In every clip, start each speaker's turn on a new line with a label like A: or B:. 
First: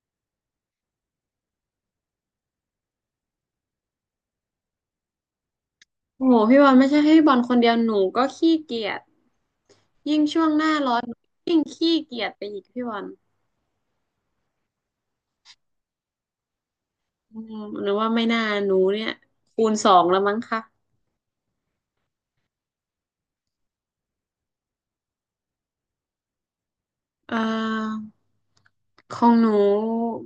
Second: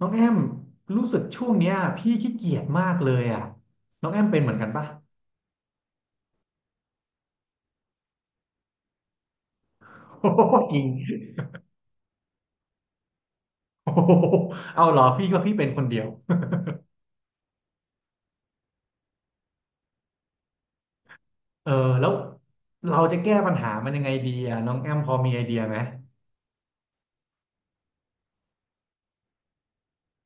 A: น้องแอมรู้สึกช่วงเนี้ยพี่ขี้เกียจมากเลยอ่ะน้องแอมเป็นเหมือนกันปะ
B: โอ้โหพี่บอลไม่ใช่ให้บอลคนเดียวหนูก็ขี้เกียจยิ่ง
A: โอ้
B: ช่วง
A: โห
B: หน้า
A: จริง
B: ร้อนหนูยิ่งขี้เกียจไปอีกพี่บอล
A: โอ้โหเอาเหรอพี่ก็พี่เป็นคนเดียว
B: อืมหนูว่าไม่น่าหนูเนี่ยคูณสองแล้วมั้งคะ
A: เออแล้วเราจะแก้ปัญหามันยังไงดีอ่ะน้องแอมพอมีไอเดียไหม
B: เอ่อของหนู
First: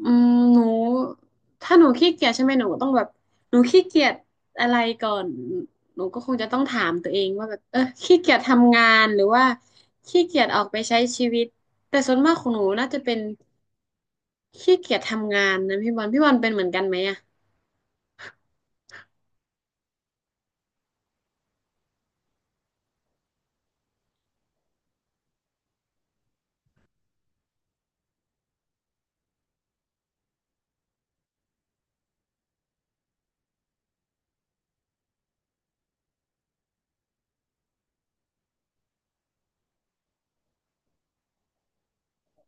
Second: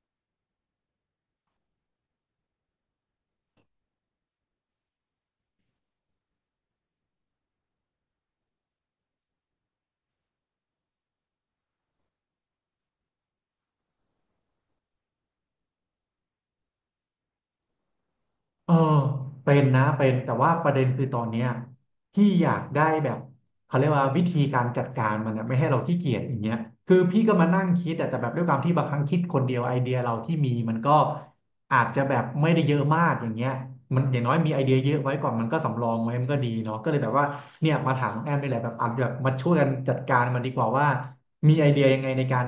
B: อืมหนูถ้าหนูขี้เกียจใช่ไหมหนูก็ต้องแบบหนูขี้เกียจอะไรก่อนหนูก็คงจะต้องถามตัวเองว่าแบบเออขี้เกียจทำงานหรือว่าขี้เกียจออกไปใช้ชีวิตแต่ส่วนมากของหนูน่าจะเป็น ขี้เกียจทำงานนะพี่บอลพี่บอลเป็นเหมือนกันไหมอ่ะ
A: เออเป็นนะเป็นแต่ว่าประเด็นคือตอนเนี้ยพี่อยากได้แบบเขาเรียกว่าวิธีการจัดการมันนะไม่ให้เราขี้เกียจอย่างเงี้ยคือพี่ก็มานั่งคิดอะแต่แบบด้วยความที่บางครั้งคิดคนเดียวไอเดียเราที่มีมันก็อาจจะแบบไม่ได้เยอะมากอย่างเงี้ยมันอย่างน้อยมีไอเดียเยอะไว้ก่อนมันก็สำรองไว้มันก็ดีเนาะก็เลยแบบว่าเนี่ยมาถามน้องแอมนี่แหละแบบอาจแบบมาช่วยกันจัดการมันดีกว่าว่ามีไอเดียยังไงในการ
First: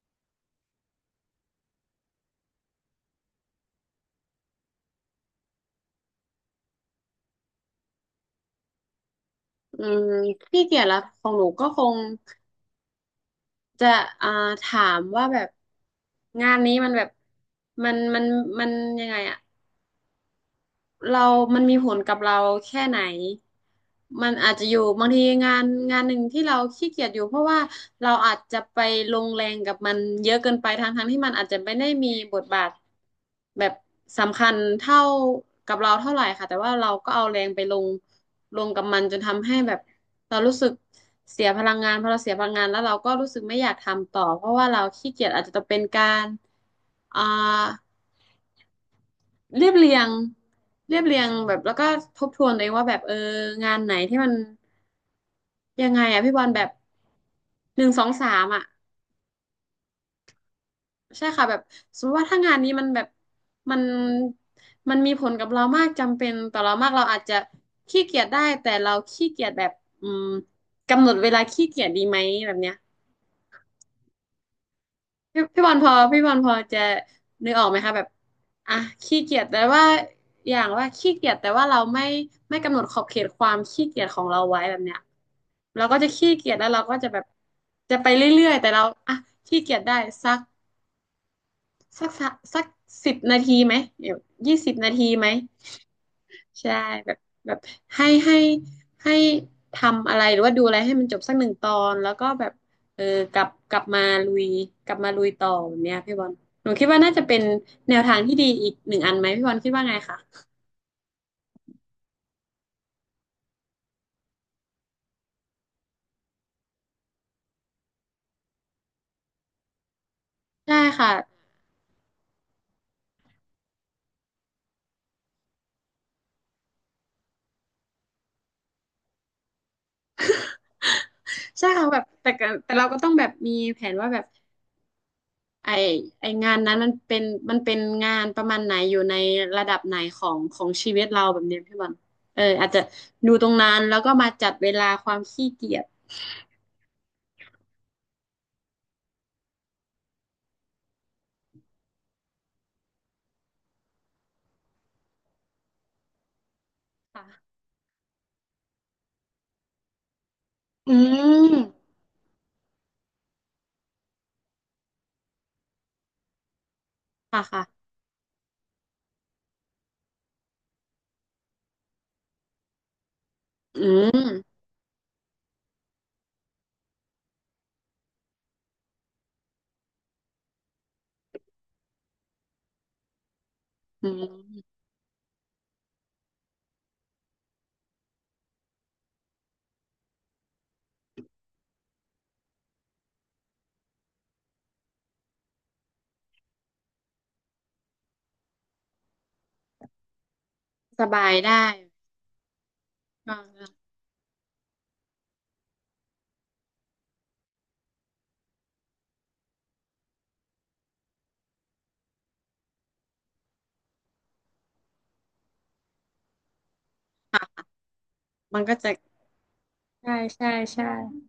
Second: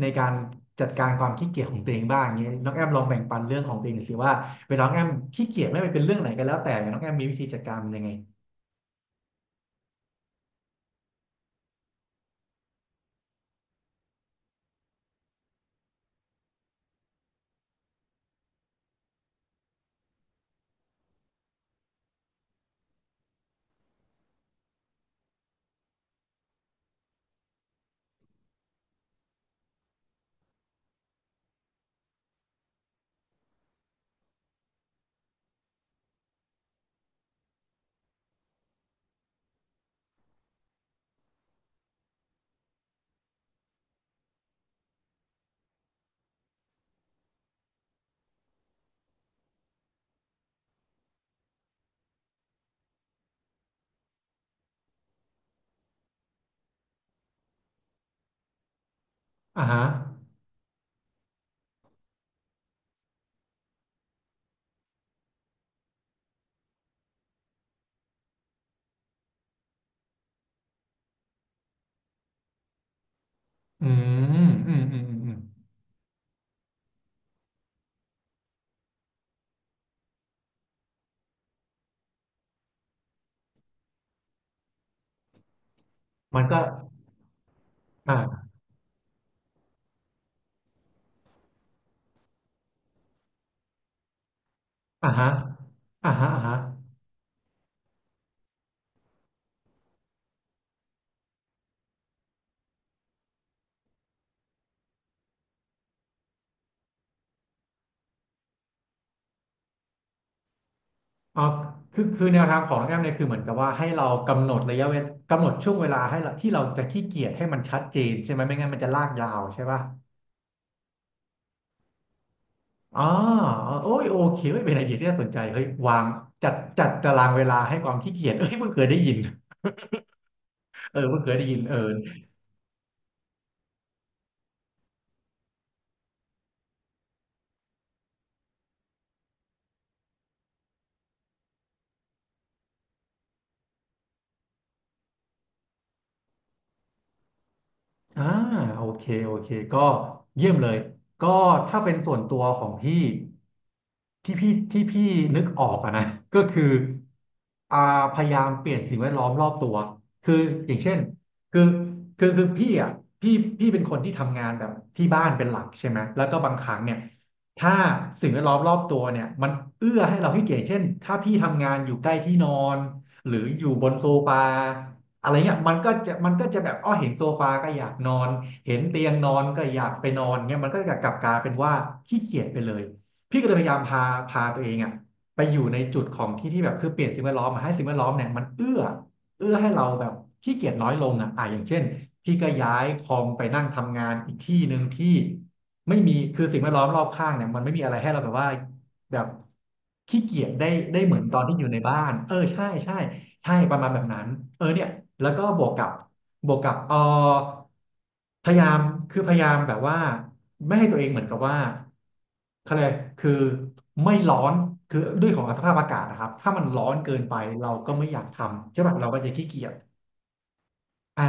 A: ในการจัดการความขี้เกียจของตัวเองบ้างอย่างเงี้ยน้องแอมลองแบ่งปันเรื่องของตัวเองหน่อยสิว่า เวลาน้องแอมขี้เกียจไม่ว่าเป็นเรื่องไหนก็แล้วแต่น้องแอมมีวิธีจัดการมันยังไง
B: อืมขี้เกียจละของหนูก็คงจะอ่าถามว่าแบบงานนี้มันแบบมันมันมันยังไงอ่ะ เรามันมีผลกับเราแค่ไหน มันอาจจะอยู่บางทีงานงานหนึ่งที่เราขี้เกียจอยู่เพราะว่าเราอาจจะไปลงแรงกับมันเยอะเกินไปทั้งที่มันอาจจะไม่ได้มีบทบาทแบบสำคัญเท่ากับเราเท่าไหร่ค่ะแต่ว่าเราก็เอาแรงไปลงกับมันจนทำให้แบบเรารู้สึกเสียพลังงานพอเราเสียพลังงานแล้วเราก็รู้สึกไม่อยากทำต่อเพราะว่าเราขี้เกียจอาจจะต้องเป็นการอ่า เรียบเรียงเรียบเรียงแบบแล้วก็ทบทวนตัวเองว่าแบบเอองานไหนที่มันยังไงอะพี่บอลแบบหนึ่งสองสามอะ
A: อ่าฮะ
B: ใช่ค่ะแบบสมมติว่าถ้างานนี้มันแบบมันมันมีผลกับเรามากจำเป็นต่อเรามากเราอาจจะขี้เกียจได้แต่เราขี้เกียจแบบอืมกำหนดเวลาขี้เกียจดีไหมแบบเนี้ย
A: อือืม
B: พี่บอลพอพี่บอลพอจะนึกออกไหมคะแบบอ่ะขี้เกียจแต่ว่าอย่างว่าขี้เกียจแต่ว่าเราไม่กำหนดขอบเขตความขี้เกียจของเราไว้แบบเนี้ยเราก็จะขี้
A: มัน
B: เกียจ
A: ก็
B: แล้วเราก็จะแบบจะไป
A: อ่า
B: เรื่อยๆแต่เราอ่ะขี้เกียจได้สักสักสักสิบนาทีไหมเดี๋ยว20 นาที
A: อ่า
B: ไหม
A: ฮะอ่าฮะอ่าฮะ
B: ใช่แบบแบบให้ให้ให้ทำอะไรหรือว่าดูอะไรให้มันจบสักหนึ่งตอนแล้วก็แบบเออกลับมาลุยกลับมาลุยต่อแบบเนี้ยพี่บอลหนูคิดว่าน่าจะเป็นแนวทางที่ดีอีกหนึ่งอันไหมพี่บอลคิดว่าไงคะ
A: เอาคือแนวทางของน้องแอมเนี่ยคือเหมือนกับว่าให้เรากำหนดระยะเวลากำหนดช่วงเวลาให้เราที่เราจะขี้เกียจให้มันชัดเจนใช่ไหมไม่งั้นมันจะลากยาวใช่ป่ะ
B: ใช่ค่ะ
A: อ๋อโอ้ยโอเคเฮ้ยเป็นไอเดียที่น่าสนใจเฮ้ยวางจัดตารางเวลาให้ความขี้เกียจเอ้ยเพิ่งเคยได้ยินเออเพิ่งเคยได้ยิน
B: ใช่
A: เอ
B: ค่ะ
A: อ
B: แบบแต่ก็แต่เราก็ต้องแบบมีแผนว่าแบบไอไองานนั้นมันเป็นงานประมาณไหนอยู่ในระดับไหนของของชีวิตเราแบบเนี้ยพี่บอลเอออาจจะดูตรงนั้นแล้วก็มาจัดเวลาความขี้เกียจ
A: อ่าโอเคโอเคก็เยี่ยมเลยก็ถ้าเป็นส่วนตัวของพี่ที่พี่นึกออกอะนะ ก็คือ
B: ค่ะ
A: อ่าพยายามเปลี่ยนสิ่งแวดล้อมรอบตัวคืออย่างเช่
B: อื
A: น
B: ม
A: คือคือพี่อ่ะพี่เป็นคนที่ทำงานแบบที่บ้านเป็นหลักใช่ไหมแล้วก็บางครั้งเนี่ย
B: ค่ะค่ะ
A: ถ้าสิ่งแวดล้อมรอบตัวเนี่ยมันเอื้อให้เราให้เกียรติเช่นถ้าพี่ทำงานอยู่ใกล้ที่นอนหรืออยู่
B: อื
A: บนโซ
B: ม
A: ฟา อะไรเงี้ยมันก็จะแบบอ้อเห็นโซฟาก็อยากนอนเห็นเตียงนอนก็อยากไปนอนเงี้ยมันก็จะกลับกลายเป็นว่าขี้เกียจไปเลยพี่ก็เลยพยายามพา
B: อื
A: ตัวเอ
B: ม
A: งอ่ะไปอยู่ในจุดของที่ที่แบบคือเปลี่ยนสิ่งแวดล้อมมาให้สิ่งแวดล้อมเนี่ยมันเอื้อให้เราแบบขี้เกียจน้อยลงอ่ะอ่ะอย่างเช่นพี่ก็ย้ายคอมไปนั่งทำงานอีกที่หนึ่งที่ไม่มีคือสิ่งแวดล้อมรอบข้างเนี่ยมันไม่มีอะไรให้เราแบบว่าแบบขี้เกียจได้
B: ส
A: เหมือน
B: บาย
A: ตอน
B: ได้
A: ที่อยู่ในบ้านเออใช่ใช่
B: อ่า
A: ใช่ประมาณแบบนั้นเออเนี่ยแล้วก็บวกกับเออพยายามคือพยายามแบบว่าไม่ให้ตัวเองเหมือนกับว่าเขาเลยกคือไม่ร้อนคือด้วยของสภาพอากาศนะครับถ้ามันร้อนเกินไป
B: ค่ะ
A: เราก็ไม่อยากท
B: มัน
A: ำ
B: ก็
A: ใช่
B: จะ
A: ป่ะเราก็จะขี้เกียจ
B: ใช่ใช่ใช่
A: อ่า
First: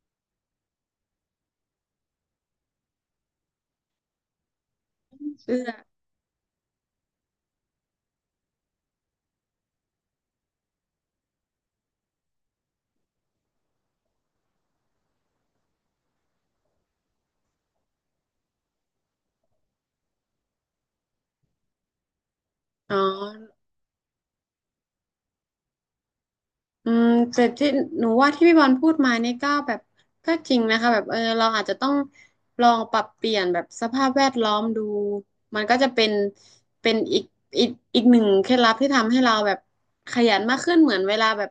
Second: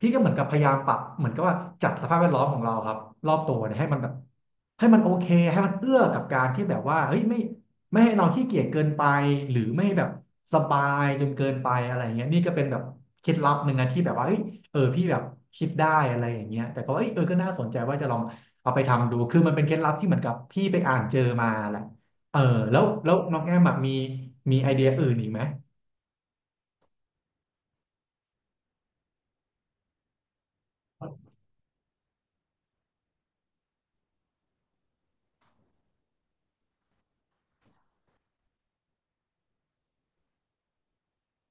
A: พี่ก็เหมือนกับพยายามปรับเหมือนกับว่าจัดสภาพแวดล้อมของเราครับรอบตัวเนี่ยให้มันแบบให้มันโอเคให้
B: เสื้อ
A: มันเอื้อกับการที่แบบว่าเฮ้ยไม่ให้เราขี้เกียจเกินไปหรือไม่แบบสบายจนเกินไปอะไรเงี้ยนี่ก็เป็นแบบเคล็ดลับหนึ่งนะที่แบบว่าเฮ้ยเออพี่แบบคิดได้อะไรอย่างเงี้ยแต่ก็เอ้ยเออก็น่าสนใจว่าจะลองเอาไปทำดูคือมันเป็นเคล็ดลับที่เหมือนกับพี่ไปอ่านเจอมาแหละเออแล้ว
B: อ๋อ
A: น้องแอมอะมีไอเดียอื่นอีกไหม
B: อืมแต่ที่หนูว่าที่พี่บอลพูดมานี่ก็แบบก็จริงนะคะแบบเออเราอาจจะต้องลองปรับเปลี่ยนแบบสภาพแวดล้อมดูมันก็จะเป็นเป็นอีกอีกหนึ่งเคล็ดลับที่ทำให้เราแบบขยันมากขึ้นเหมือนเวลาแบบ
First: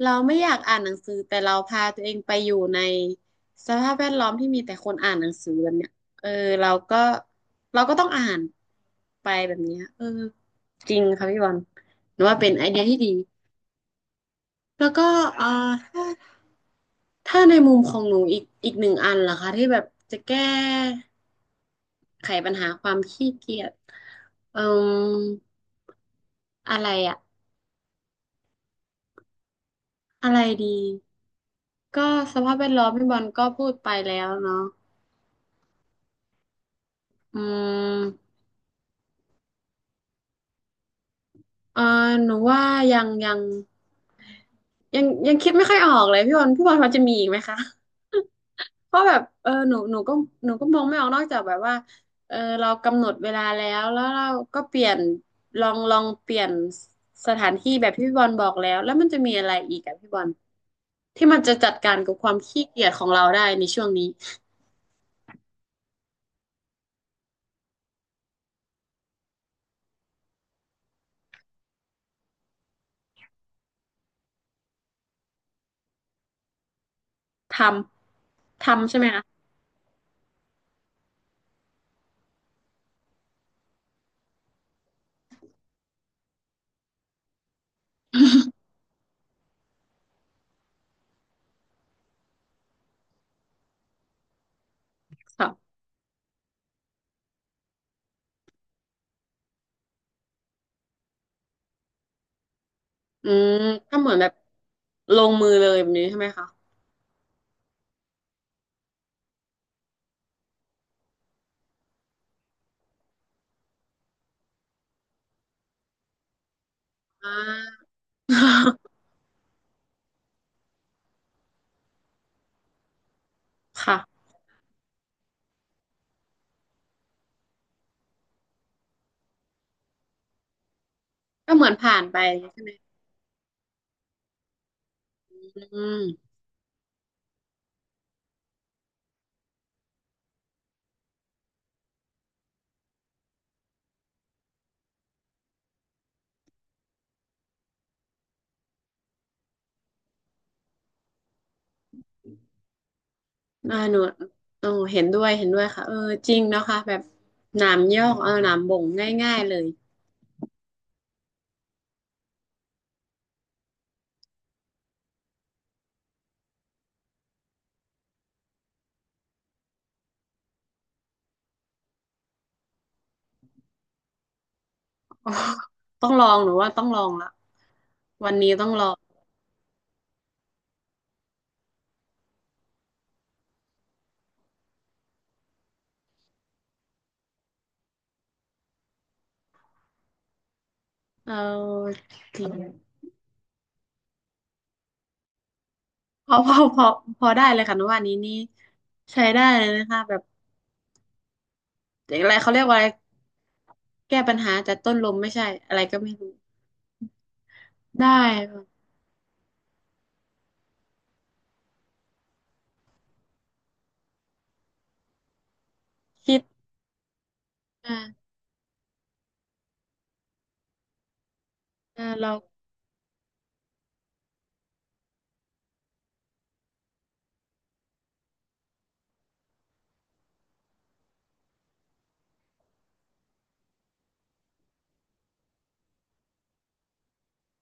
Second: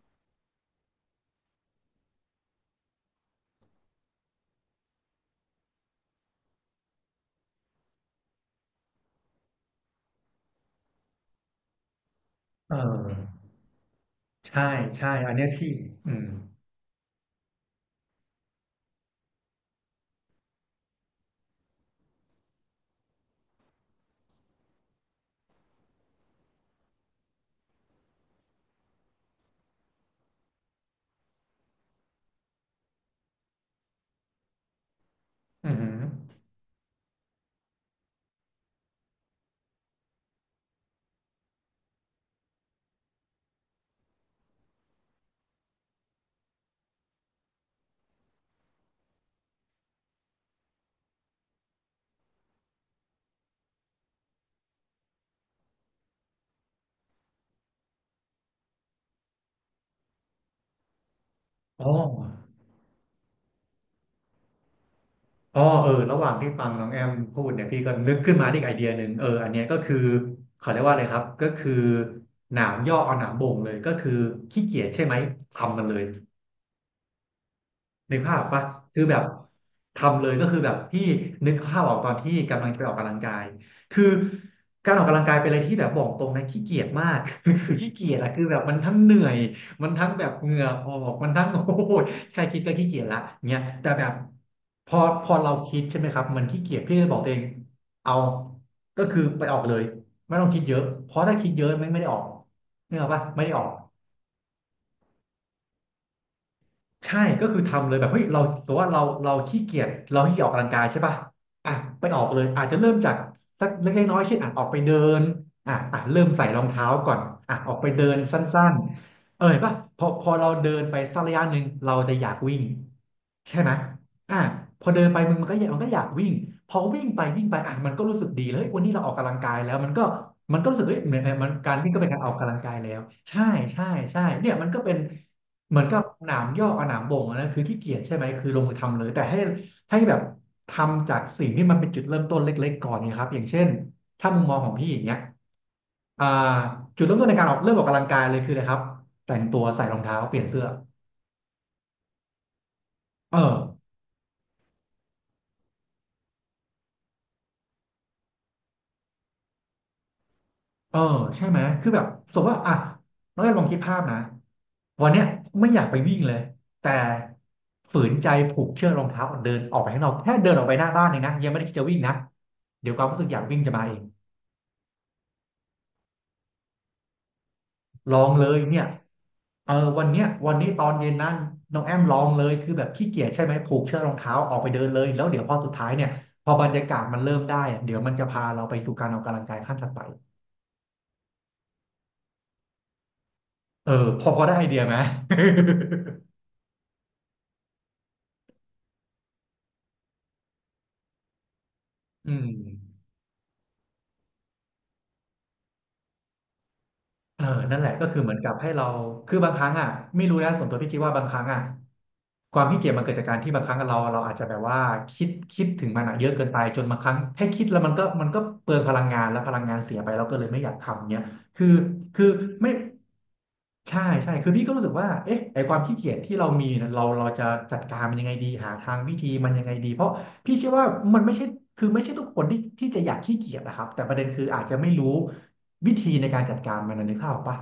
B: เราไม่อยากอ่านหนังสือแต่เราพาตัวเองไปอยู่ในสภาพแวดล้อมที่มีแต่คนอ่านหนังสือแบบเนี้ยเออเราก็เราก็ต้องอ่านไปแบบเนี้ยเออจริงค่ะพี่บอลหนูว่าเป็นไอ
A: เอ
B: เดียที่ดี
A: อใช่
B: แล้วก็
A: ใช่อันเนี้
B: เอ่อ
A: ยพี่
B: ถ้า
A: อืม
B: ถ้าในมุมของหนูอีกหนึ่งอันล่ะคะที่แบบจะแก้ไขปัญหาความขี้เกียจเอ่ออะไรอะอะไรดีก็สภาพแวดล้อมพี่บอลก็พูดไปแล้วเนาะ
A: อือหือ
B: อืมเอ่อหนูว่ายังยังยังคิดไม่ค่อยออกเลยพี่บอลพี่บอลพอจะมีอีกไหมคะ เพราะแบบเออหนูก็มองไม่ออกนอกจากแบบว่าเออเรากำหนดเวลาแล้วแล้วเราก็เปลี่ยนลองเปลี่ยนสถานที่แบบที่พี่บอลบอกแล้วแล้วมันจะมีอะไรอีกอะพี่บอลที่มันจะจัด
A: อ๋อ
B: การกับความขี้เกียจของเราได้ในช่วงนี้
A: อ๋อเออ ระหว่างที่ฟังน้องแอมพูดเนี่ยพี่ก็นึกขึ้นมาได้อีกไอเดียหนึ่งเอออันเนี้ยก็คือเขาเรียกว่าอะไรครับ ก็คือหนามย่อเอาหนามบ่งเลยก็คือขี้เกียจใช่ไหมทำมันเลย
B: ท
A: นึกภาพออกปะ
B: ทำใช่
A: คือ
B: ไหม
A: แบบ
B: คะ
A: ทำเลยก็คือแบบพี่นึกภาพออกตอนที่กำลังจะไปออกกำลังกายคือการออกกำลังกายเป็นอะไรที่แบบบอกตรงนะขี้เกียจมาก คือขี้เกียจอะคือแบบมันทั้งเหนื่อยมันทั้งแบบเหงื่อออกมันทั้งโอ้ยแค่คิดก็ขี้เกียจละเนี่ยแต่แบบพอเรา
B: ค่ะ
A: คิดใช่ไหมครับมันขี้เกียจพี่ก็เลยบอกตัวเองเอาก็คือไปออกเลยไม่ต้องคิดเยอะเพราะถ้าคิดเยอะไม่ได้ออกเนี่ยหรออกปะ
B: อื
A: ไม่ได้
B: ม
A: ออก
B: ก็เหมือนแบบลงมือเลยแบบนี้ใช่ไหมคะ
A: ใช่ก็คือทำเลยแบบเฮ้ยเราแต่ว่าเราขี้เกียจเราขี้เกียจออกกำลังกายใช่ป่ะอ่ะไปออกเลยอาจจะเริ่มจากสักเล็กๆน้อยๆเช่นอ่ะออกไปเดินอ่ะเริ่มใส่รองเท้าก่อน
B: อ่า
A: อ่ะออกไปเดินสั้น ๆเออเห็นป่ะพอเราเดินไปสักระยะหนึ่งเราจะอยากวิ่งใช่ไหม
B: ค่ะ
A: อ่ะพอเดินไปมันก็อยากมันก็อยากวิ่งพอวิ่งไปวิ่งไปอ่ะมันก็รู้สึกดีเลยเฮ้ยวันนี้เราออกกำลังกายแล้วมันก็มันก็รู้สึกเฮ้ยเหมือนมัน
B: ก็เหมือ
A: กา
B: น
A: รวิ่ง
B: ผ่า
A: ก็
B: น
A: เป็น
B: ไป
A: การออกกำลัง
B: ใช่ไห
A: กา
B: ม
A: ยแล้วใช่ใช่ใช่เนี่ยมันก็เป็น เหมือน
B: อื
A: กับ
B: ม
A: หนามยอกกับหนามบ่งอันนั้นคือขี้เกียจใช่ไหมคือลงมือทำเลยแต่ให้แบบทำจากสิ่งที่มันเป็นจุดเริ่มต้นเล็กๆก่อนเนี่ยครับอย่างเช่นถ้ามุมมองของพี่อย่างเงี้ยอ่าจุดเริ่มต้นในการออกเริ่มออกกำลังกายเลยคืออะไรครับแต่งตัวใส่รองเท้าเปลี่ยนเสื้อเออ
B: หนูโอ้เห็นด้วยเห็นด้วยค่ะเออจริงเนาะค่ะแบบหนามยอกเออหนามบ่งง่ายๆเลย
A: เออใช่ไหมคือแบบสมมติว่าอ่ะน้องแอมลองคิดภาพนะวันเนี้ยไม่อยากไปวิ่งเลยแต่ฝืนใจผูกเชือกรองเท้าเดินออกไปข้างนอกแค่เดินออกไปหน้าบ้านเองนะยังไม่ได้คิดจะวิ่งนะเดี๋ยวความรู้สึกอยากวิ่งจะมาเอง
B: อ๋อต้องลองหนูว่าต้องลองละ
A: ลอง
B: วัน
A: เล
B: นี้
A: ย
B: ต้อง
A: เนี่
B: ล
A: ย
B: อง
A: เออวันเนี้ยวันนี้ตอนเย็นนั่นน้องแอมลองเลยคือแบบขี้เกียจใช่ไหมผูกเชือกรองเท้าออกไปเดินเลยแล้วเดี๋ยวพอสุดท้ายเนี่ยพอบรรยากาศมันเริ่มได้อะเดี๋ยวมันจะพาเราไปสู่การออกกำลังกายขั้นถัดไป
B: เออจริง
A: เออพอได้ไอเดียไหม
B: พอ พอพอพอได้เลยค่ะหนูว่านี้นี่ใช้ได้เลยนะคะแบบอะ
A: อื
B: ไรเขาเรียกว่าอะไร
A: ม
B: แก้ปัญหาแต่ต้นลมไม่ใช่อะไรก็ไม่รู้
A: เออนั่นแหละก็
B: ได้
A: คือเหมือนกับให้
B: ค่ะ
A: เราคือบางครั้งอ่ะไม่รู้นะส่วนตัวพี่คิดว่าบางครั้งอ่ะความขี้เกียจมันเกิดจากการที่บางครั้งเราอาจจะแบบว่าคิดถึงมันอ่ะเยอะ
B: คิด
A: เกินไปจนบางครั้งแค่คิดแล้วมันก็มัน
B: อ่า
A: ก็เปลืองพลังงานแล้วพลังงานเสียไปเราก็เลยไม่อยากทำเนี้ยคือ
B: อ่า
A: คือ
B: เรา
A: ไม่ใช่คือพี่ก็รู้สึกว่าเอ๊ะไอความขี้เกียจที่เรามีเน่ะเราจะจัดการมันยังไงดีหาทางวิธีมันยังไงดีเพราะพี่เชื่อว่ามันไม่ใช่คือไม่ใช่ทุกคนที่จะอยากขี้เกียจนะครับแต่ประเด็นคืออาจจะไม่รู้ วิธีในการจัดการมันนะนึกภาพออกปะ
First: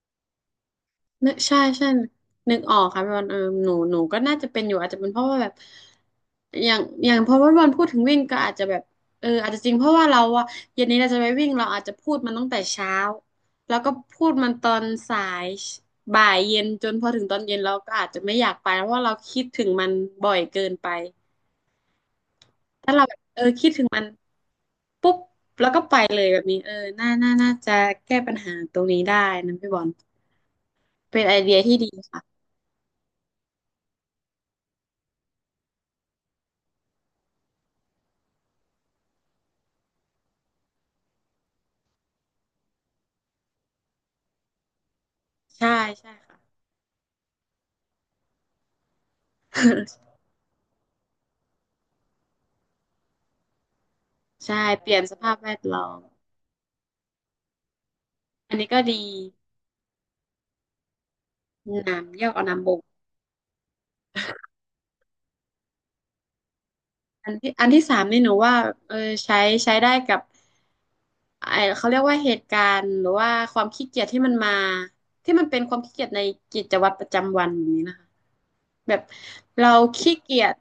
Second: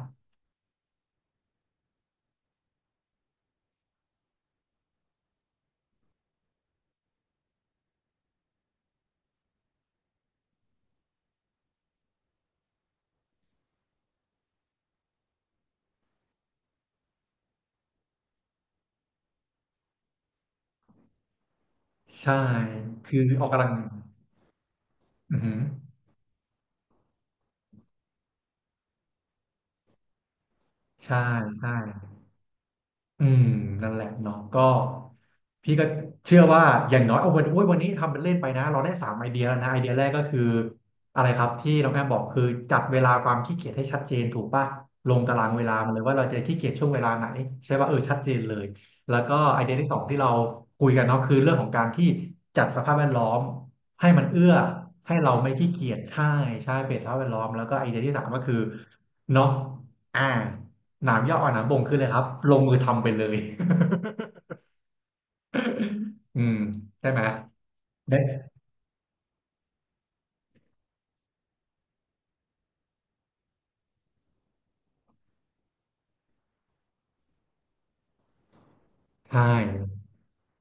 B: นึกใช่ใช่นึกออกค่ะพี่บอลหนูก็น่าจะเป็นอยู่อาจจะเป็นเพราะว่าแบบอย่างพอพี่บอลพูดถึงวิ่งก็อาจจะแบบอาจจะจริงเพราะว่าเราอะเย็นนี้เราจะไปวิ่งเราอาจจะพูดมันตั้งแต่เช้าแล้วก็พูดมันตอนสายบ่ายเย็นจนพอถึงตอนเย็นเราก็อาจจะไม่อยากไปเพราะว่าเราคิดถึงมันบ่อยเกินไป
A: ใช่
B: ถ้าเราแบ
A: คือ
B: บ
A: ออกกำ
B: คิ
A: ลั
B: ด
A: ง
B: ถึงมันปุ๊บ
A: อือหือ
B: แล้วก็ไปเลยแบบนี้น่าจะแก้ปัญหาตรงนี้ได้นะพี่บอล
A: ใช่
B: เป็นไอเดีย
A: ใช่
B: ที่ดีค่ะ
A: อืมนั่นแหละเนาะก็พี่ก็เชื่อว่าอย่างน้อยเอาวันโอ้ยวันนี้ทำเป็นเล่นไปนะเราได้สามไอเดียแล้วนะไอเดียแรกก็คืออะไรครับที่น้องแอมบอกคือจัดเวลาความขี้เกียจให้ชัดเจนถูกป่ะลงตารางเว
B: ใช่
A: ลามาเลย
B: ใช่
A: ว่าเราจะ
B: ค่ะ
A: ขี้เกียจช่วงเวลาไหนใช่ป่ะเออชัดเจนเลยแล้วก็ไอเดียที่สอ งที่เราคุยกันเนาะคือเรื่องของการที่จัดสภาพแวดล้อมให้มันเอื้อ
B: ใช่เปลี่ยนส
A: ให้
B: ภา
A: เรา
B: พแว
A: ไม่
B: ด
A: ขี้
B: ล้
A: เกี
B: อ
A: ยจ
B: ม
A: ใช่ใช่เปลี่ยนสภาพแวดล้อมแล้วก็ไอเดียที่สามก็
B: อั
A: คือ
B: นนี้ก็ดี
A: เนาะอ่า หนามย่ออ่อนหนามบ่งคืออะไร
B: น้ำ
A: ครับ
B: เยี่ยวเอา
A: ลง
B: น้ำบ
A: มือ
B: ก
A: ทำไปเลย อืมใช่ไหม
B: อันที่สาม
A: ได้
B: นี่หนูว่าเออใช้ใช้ได้กับไอเขาเรียกว่าเหตุการณ์หรือว่าความขี้เกียจที่มันมาที่มันเป็นความขี้เกียจในกิจวัตรประจำวันแบบนี้นะคะแบบ
A: ใช่
B: เราขี้เกียจ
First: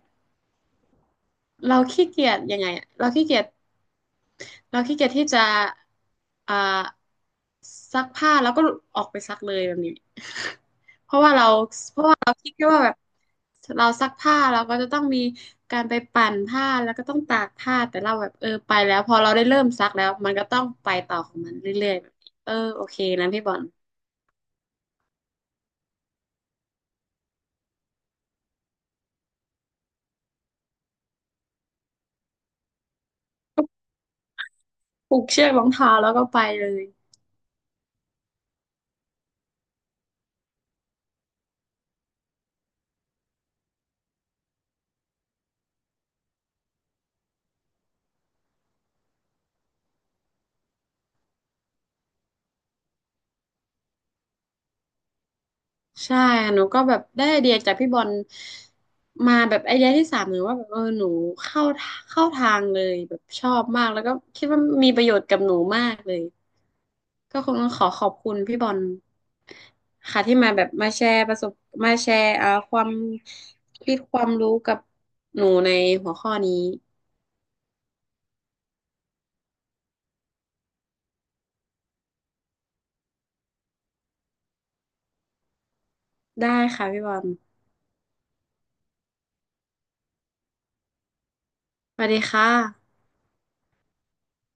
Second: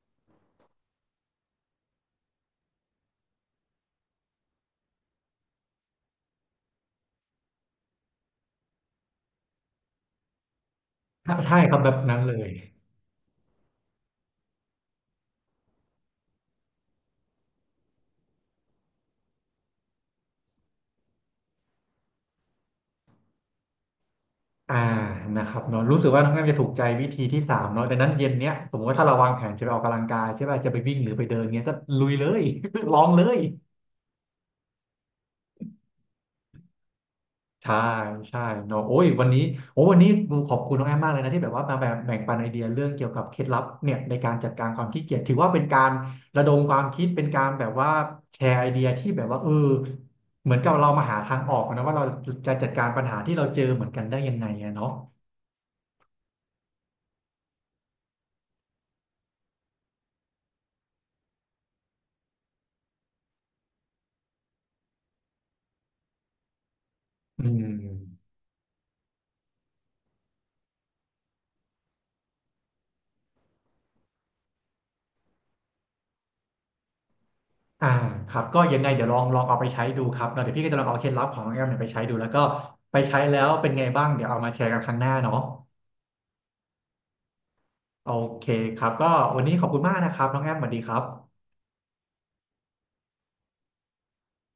B: เราขี้เกียจยังไงอะเราขี้เกียจ เราขี้เกียจที่จะอ่าซักผ้าแล้วก็ออกไปซักเลยแบบนี้ เพราะว่า
A: ถ้า
B: เรา
A: ใช่ครับแบ
B: เพ
A: บ
B: ราะว่า
A: นั้นเล
B: เรา
A: ย
B: คิดแค่ว่าแบบเราซักผ้าเราก็จะต้องมีการไปปั่นผ้าแล้วก็ต้องตากผ้าแต่เราแบบไปแล้วพอเราได้เริ่มซักแล้วมันก็ต้องไปต่อของมันเรื่อยๆแบบนี้โอเคนะพี่บอล
A: อ่านะครับเนาะรู้สึกว่าน้องแอมจะถูกใจวิธีที่สามเนาะดังนั้นเย็นเนี้ยสมมติว่าถ้าเราวางแผนจะไปออกกำลังกายใช่ป่ะจะไปวิ่งหรือไปเดินเงี้ยก็ลุยเลย ลองเลย
B: ผูกเชือกรองเท้าแล้วก็ไปเลย
A: ใช่ใช่เนาะโอ้ยวันนี้โอ้วันนี้ขอบคุณน้องแอมมากเลยนะที่แบบว่ามาแบบแบ่งปันไอเดียเรื่องเกี่ยวกับเคล็ดลับเนี่ยในการจัดการความขี้เกียจถือว่าเป็นการระดมความคิดเป็นการแบบว่าแชร์ไอเดียที่แบบว่าเออเหมือนกับเรามาหาทางออกนะว่าเราจะจัดการปัญหาที่เราเจอเหมือนกันได้ยังไงอะเนาะ
B: ใช่หนูก็แบบได้ไอเดียจากพี่บอลมาแบบไอเดียที่สามหนูว่าแบบหนูเข้าเข้าทางเลยแบบชอบมากแล้วก็คิดว่ามีประโยชน์กับหนูมากเลยก็
A: อื
B: คงต้องขอขอบ
A: ม
B: คุณพี่บอลค่ะที่มาแบบมาแชร์ประสบมาแชร์ความคิดความรู้กับหนูในหัวข้อนี้
A: อ่าครับก็ยังไงเดี๋ยวลองเอาไปใช้ดูครับเนาะเดี๋ยวพี่ก็จะลองเอาเคล็ดลับของน้องแอมเนี่ยไปใช้ดูแล้วก็ไปใช้แล้วเป็นไงบ้างเดี๋ยวเอามาแชร์กันครั้งหน้าเนาะ
B: ได้ค่ะพี่บอล
A: โอเคครับก็วันนี้ขอบคุณมากนะครับน้องแอมสวัสดีครับ
B: สวัสดีค่ะ